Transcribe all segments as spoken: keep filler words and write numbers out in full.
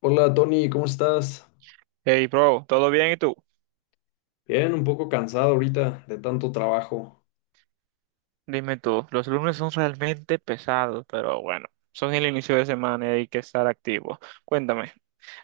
Hola Tony, ¿cómo estás? Hey, bro, ¿todo bien y tú? Bien, un poco cansado ahorita de tanto trabajo. Dime tú, los lunes son realmente pesados, pero bueno, son el inicio de semana y hay que estar activos. Cuéntame,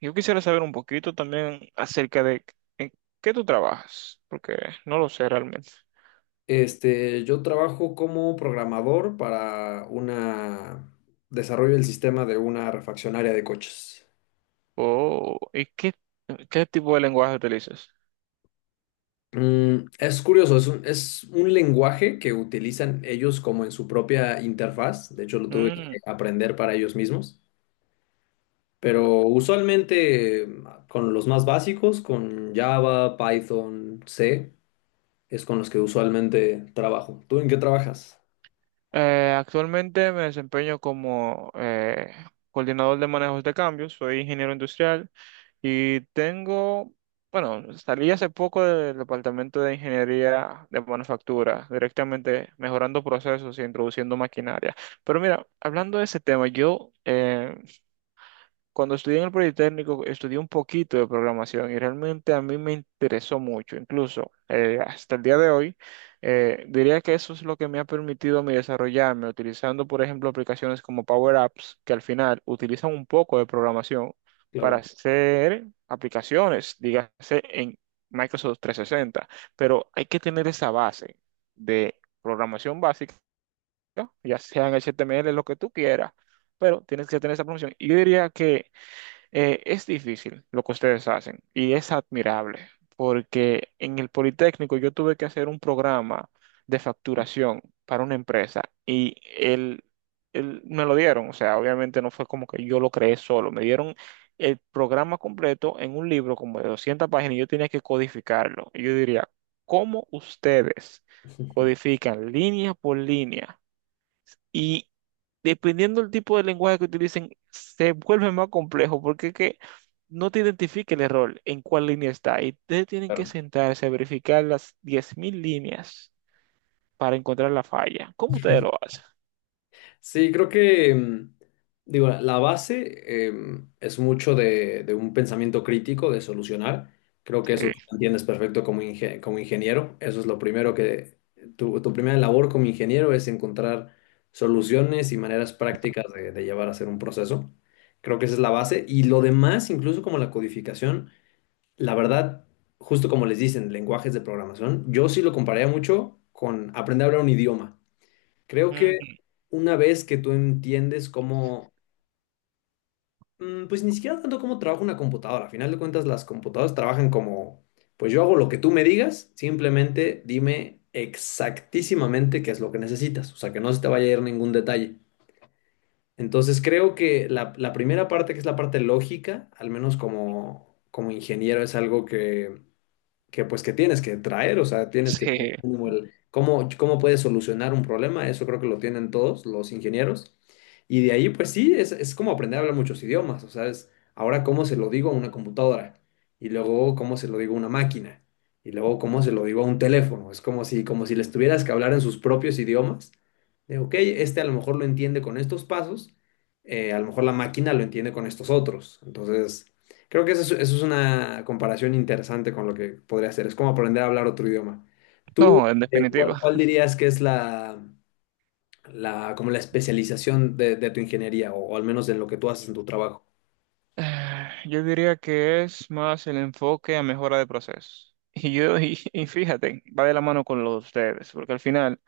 yo quisiera saber un poquito también acerca de en qué tú trabajas, porque no lo sé realmente. Este, yo trabajo como programador para una desarrollo del sistema de una refaccionaria de coches. Oh, ¿y qué, qué tipo de lenguaje utilizas? Mm, es curioso, es un, es un lenguaje que utilizan ellos como en su propia interfaz. De hecho, lo tuve que Mm. aprender para ellos mismos. Pero usualmente eh, con los más básicos, con Java, Python, C, es con los que usualmente trabajo. ¿Tú en qué trabajas? Eh, actualmente me desempeño como eh, coordinador de manejos de cambios, soy ingeniero industrial y tengo, bueno, salí hace poco del departamento de ingeniería de manufactura, directamente mejorando procesos y introduciendo maquinaria. Pero mira, hablando de ese tema, yo eh, cuando estudié en el Politécnico, estudié un poquito de programación y realmente a mí me interesó mucho. Incluso eh, hasta el día de hoy, eh, diría que eso es lo que me ha permitido a mí desarrollarme, utilizando, por ejemplo, aplicaciones como Power Apps, que al final utilizan un poco de programación Claro, para hacer aplicaciones, dígase en Microsoft tres sesenta. Pero hay que tener esa base de programación básica, ya sea en H T M L, lo que tú quieras, pero tienes que tener esa promoción. Y yo diría que eh, es difícil lo que ustedes hacen y es admirable, porque en el Politécnico yo tuve que hacer un programa de facturación para una empresa y el, el- me lo dieron, o sea, obviamente no fue como que yo lo creé solo, me dieron el programa completo en un libro como de doscientas páginas y yo tenía que codificarlo. Y yo diría, ¿cómo ustedes codifican línea por línea? Y dependiendo del tipo de lenguaje que utilicen, se vuelve más complejo, porque es que no te identifica el error en cuál línea está. Y ustedes tienen que claro. sentarse a verificar las diez mil líneas para encontrar la falla. ¿Cómo ustedes lo hacen? Sí, creo que, mm, digo, la la base em, es mucho de, de un pensamiento crítico, de solucionar. Creo que eso Sí. tú lo entiendes perfecto como, inge- como ingeniero. Eso es lo primero que, tu, tu primera labor como ingeniero es encontrar soluciones y maneras prácticas de, de llevar a hacer un proceso. Creo que esa es la base. Y lo demás, incluso como la codificación, la verdad, justo como les dicen, lenguajes de programación, yo sí lo compararía mucho con aprender a hablar un idioma. Creo que Ujú. una vez que tú entiendes cómo, mm, pues ni siquiera tanto cómo trabaja una computadora, al final de cuentas las computadoras trabajan como, pues yo hago lo que tú me digas, simplemente dime exactísimamente qué es lo que necesitas, o sea, que no se te vaya a ir ningún detalle. Entonces creo que la, la primera parte, que es la parte lógica, al menos como, como ingeniero, es algo que que pues que tienes que traer, o sea, tienes que tener Sí. como el- cómo, cómo puedes solucionar un problema, eso creo que lo tienen todos los ingenieros. Y de ahí, pues sí, es, es como aprender a hablar muchos idiomas, o sea, es ahora cómo se lo digo a una computadora y luego cómo se lo digo a una máquina y luego cómo se lo digo a un teléfono, es como si, como si les tuvieras que hablar en sus propios idiomas, de, ok, este a lo mejor lo entiende con estos pasos, eh, a lo mejor la máquina lo entiende con estos otros, entonces... Creo que eso es, eso es una comparación interesante con lo que podría ser. Es como aprender a hablar otro idioma. ¿Tú, No, en eh, definitiva. cuál, cuál dirías que es la, la- como la especialización de, de tu ingeniería o, o al menos en lo que tú haces en tu trabajo? Eh, Yo diría que es más el enfoque a mejora de procesos. Y yo, y, y fíjate, va de la mano con lo de ustedes, porque al final,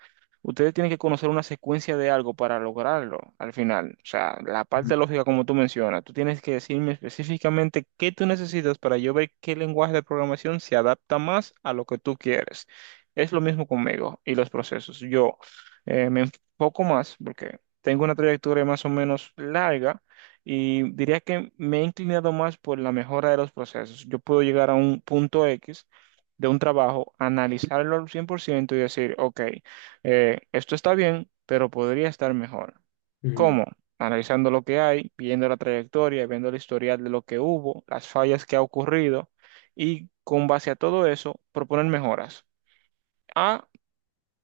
ustedes tienen que conocer una secuencia de algo para lograrlo, al final. O sea, la Ujú. parte lógica como tú mencionas, tú tienes que decirme específicamente qué tú necesitas para yo ver qué lenguaje de programación se adapta más a lo que tú quieres. Es lo mismo conmigo y los procesos. Yo eh, me enfoco más porque tengo una trayectoria más o menos larga y diría que me he inclinado más por la mejora de los procesos. Yo puedo llegar a un punto X de un trabajo, analizarlo al cien por ciento y decir, ok, eh, esto está bien, pero podría estar mejor. Ujú. ¿Cómo? Analizando lo que hay, viendo la trayectoria, viendo el historial de lo que hubo, las fallas que ha ocurrido, y con base a todo eso, proponer mejoras. A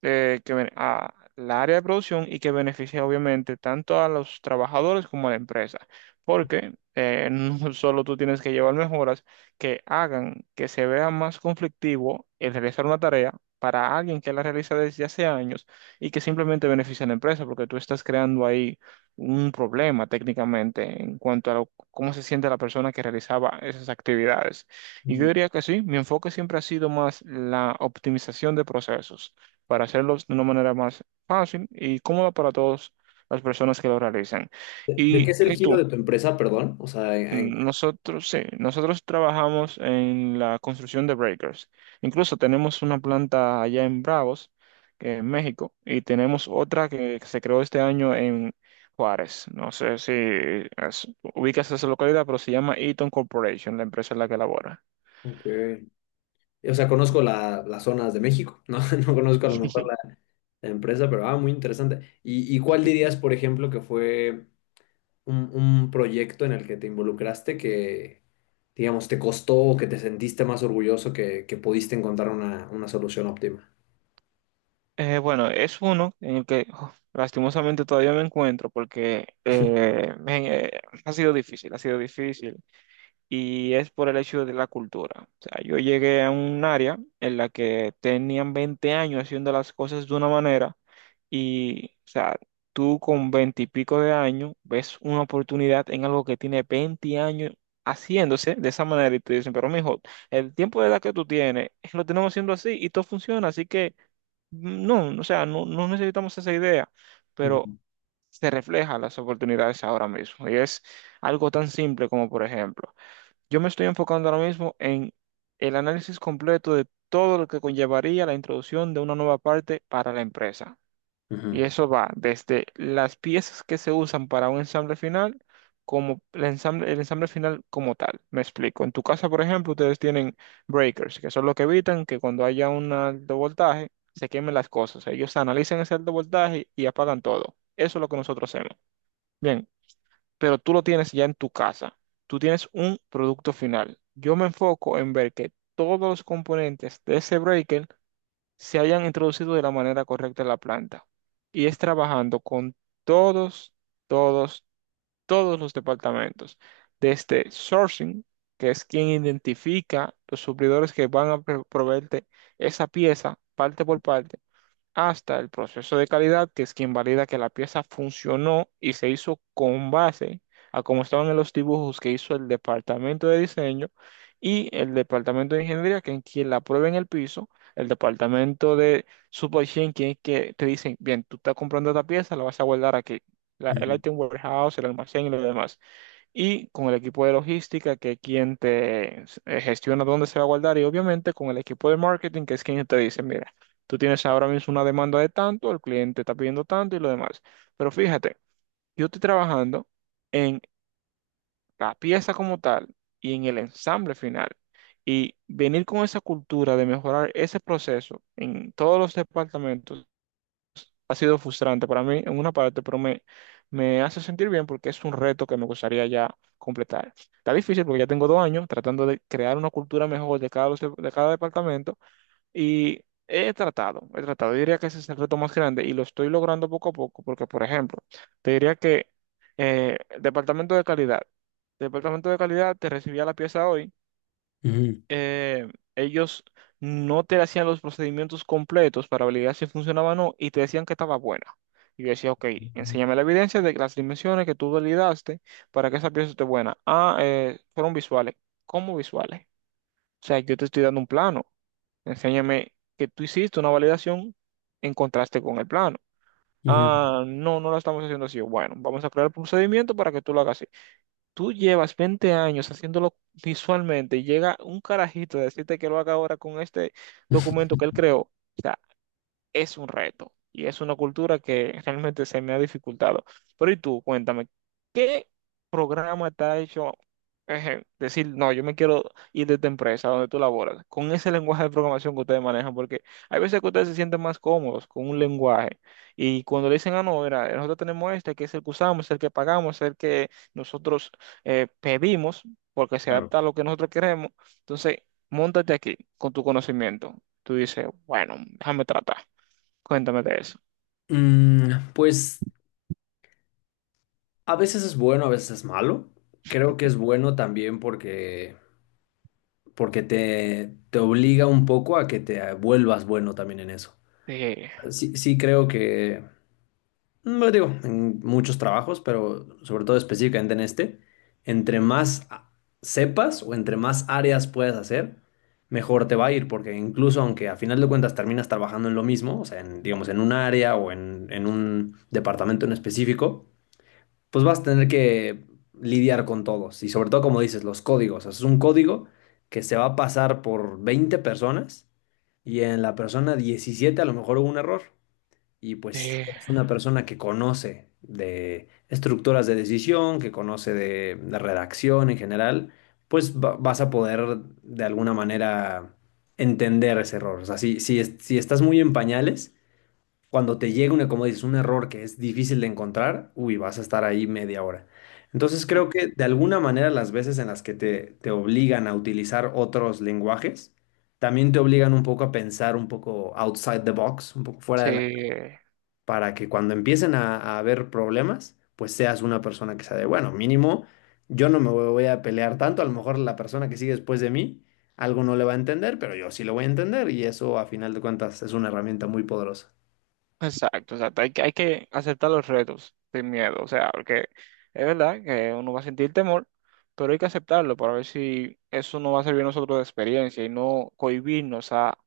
eh, que, ven- a la área de producción, y que beneficia obviamente tanto a los trabajadores como a la empresa, porque eh, no solo tú tienes que llevar mejoras que hagan que se vea más conflictivo el realizar una tarea para alguien que la realiza desde hace años y que simplemente beneficia a la empresa, porque tú estás creando ahí un problema técnicamente en cuanto a lo- cómo se siente la persona que realizaba esas actividades. Y yo Ujú. diría que sí, mi enfoque siempre ha sido más la optimización de procesos para hacerlos de una manera más fácil y cómoda para todas las personas que lo realizan. ¿De, de qué Y, es el y giro tú, de tu empresa, perdón? O sea, en- en- mm, nosotros, sí, nosotros trabajamos en la construcción de breakers. Incluso tenemos una planta allá en Bravos, que en México, y tenemos otra que se creó este año en Juárez. No sé si es- ubicas esa localidad, pero se llama Eaton Corporation, la empresa en la que labora. ok. O sea, conozco la- las zonas de México, ¿no? No conozco a lo mejor la, la empresa, pero ah, muy interesante. ¿Y, y cuál dirías, por ejemplo, que fue un, un proyecto en el que te involucraste que, digamos, te costó o que te sentiste más orgulloso que, que pudiste encontrar una, una solución óptima? Eh, bueno, es uno en el que oh, lastimosamente todavía me encuentro porque eh, me- eh, ha sido difícil, ha sido difícil, y es por el hecho de la cultura. O sea, yo llegué a un área en la que tenían veinte años haciendo las cosas de una manera y, o sea, tú con veinte y pico de años ves una oportunidad en algo que tiene veinte años haciéndose de esa manera y te dicen, pero mijo, el tiempo de edad que tú tienes lo tenemos haciendo así y todo funciona, así que... No, o sea, no, no necesitamos esa idea, pero Ujú, se refleja las oportunidades ahora mismo. Y es algo tan simple como, por ejemplo, yo me estoy enfocando ahora mismo en el análisis completo de todo lo que conllevaría la introducción de una nueva parte para la empresa. Y ujú, eso va desde las piezas que se usan para un ensamble final, como el ensamble, el ensamble final como tal. Me explico. En tu casa, por ejemplo, ustedes tienen breakers, que son los que evitan que cuando haya un alto voltaje se quemen las cosas. Ellos analizan ese alto voltaje y apagan todo. Eso es lo que nosotros hacemos. Bien, pero tú lo tienes ya en tu casa. Tú tienes un producto final. Yo me enfoco en ver que todos los componentes de ese breaker se hayan introducido de la manera correcta en la planta. Y es trabajando con todos, todos, todos los departamentos, desde sourcing, que es quien identifica los suplidores que van a pro- proveerte esa pieza parte por parte, hasta el proceso de calidad, que es quien valida que la pieza funcionó y se hizo con base a cómo estaban en los dibujos que hizo el departamento de diseño y el departamento de ingeniería, que es quien la prueba en el piso, el departamento de supply chain, quien es que te dicen, bien, tú estás comprando esta pieza, la vas a guardar aquí, la- el ujú, item warehouse, el almacén y lo demás, y con el equipo de logística, que es quien te eh, gestiona dónde se va a guardar, y obviamente con el equipo de marketing, que es quien te dice, mira, tú tienes ahora mismo una demanda de tanto, el cliente está pidiendo tanto y lo demás. Pero fíjate, yo estoy trabajando en la pieza como tal y en el ensamble final. Y venir con esa cultura de mejorar ese proceso en todos los departamentos ha sido frustrante para mí en una parte, pero me, me hace sentir bien porque es un reto que me gustaría ya completar. Está difícil porque ya tengo dos años tratando de crear una cultura mejor de cada, de cada departamento y he tratado, he tratado. Yo diría que ese es el reto más grande y lo estoy logrando poco a poco porque, por ejemplo, te diría que eh, departamento de calidad. Departamento de calidad te recibía la pieza hoy ujú, eh, ellos no te hacían los procedimientos completos para validar si funcionaba o no y te decían que estaba buena. Y yo decía, ok, enséñame la evidencia de que las dimensiones que tú validaste para que esa pieza esté buena. Ah, eh, fueron visuales. ¿Cómo visuales? O sea, yo te estoy dando un plano. Enséñame que tú hiciste una validación en contraste con el plano. ujú, Ah, ujú. no, no la estamos haciendo así. Bueno, vamos a crear el procedimiento para que tú lo hagas. Tú llevas veinte años haciéndolo visualmente y llega un carajito a decirte que lo haga ahora con este documento que él creó. O sea, es un reto y es una cultura que realmente se me ha dificultado. Pero y tú, cuéntame, ¿qué programa te ha hecho eh, decir, no, yo me quiero ir de esta empresa donde tú laboras, con ese lenguaje de programación que ustedes manejan? Porque hay veces que ustedes se sienten más cómodos con un lenguaje y cuando le dicen, ah, no, mira, nosotros tenemos este, que es el que usamos, el que pagamos, el que nosotros eh, pedimos, porque se Claro. adapta a lo que nosotros queremos, entonces, móntate aquí con tu conocimiento. Tú dices, bueno, déjame tratar. Cuéntame de eso. Mm, pues a veces es bueno, a veces es malo. Creo que es bueno también porque, porque te, te obliga un poco a que te vuelvas bueno también en eso. Eh, Sí, sí creo que, no digo, en muchos trabajos, pero sobre todo específicamente en este, entre más a- sepas o entre más áreas puedas hacer, mejor te va a ir, porque incluso aunque a final de cuentas terminas trabajando en lo mismo, o sea, en, digamos, en un área o en, en un departamento en específico, pues vas a tener que lidiar con todos. Y sobre todo, como dices, los códigos. O sea, es un código que se va a pasar por veinte personas y en la persona diecisiete a lo mejor hubo un error. Y pues eh, si una persona que conoce de estructuras de decisión, que conoce de, de redacción en general, pues va- vas a poder de alguna manera entender ese error. O sea, si, si, es- si estás muy en pañales, cuando te llega una, como dices, un error que es difícil de encontrar, uy, vas a estar ahí media hora. Entonces creo que de alguna manera las veces en las que te, te obligan a utilizar otros lenguajes, también te obligan un poco a pensar un poco outside the box, un poco fuera de la sí, para que cuando empiecen a, a haber problemas, pues seas una persona que sea de, bueno, mínimo, yo no me voy a pelear tanto, a lo mejor la persona que sigue después de mí, algo no le va a entender, pero yo sí lo voy a entender y eso a final de cuentas es una herramienta muy poderosa. exacto. O sea, hay que, hay que aceptar los retos sin miedo. O sea, porque es verdad que uno va a sentir temor, pero hay que aceptarlo para ver si eso nos va a servir a nosotros de experiencia y no cohibirnos a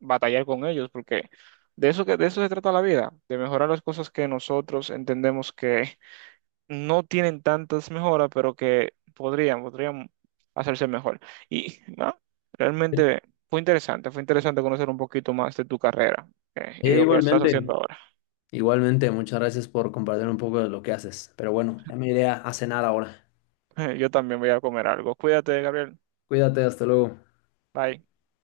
batallar con ellos, porque de eso que, de eso se trata la vida, de mejorar las cosas que nosotros entendemos que no tienen tantas mejoras, pero que podrían, podrían hacerse mejor. Y ¿no? Realmente fue interesante, fue interesante conocer un poquito más de tu carrera eh, y de E lo que estás haciendo igualmente, ahora. igualmente, muchas gracias por compartir un poco de lo que haces, pero bueno, ya me iré a a cenar ahora. Yo también voy a comer algo. Cuídate, Gabriel. Cuídate, hasta luego. Bye.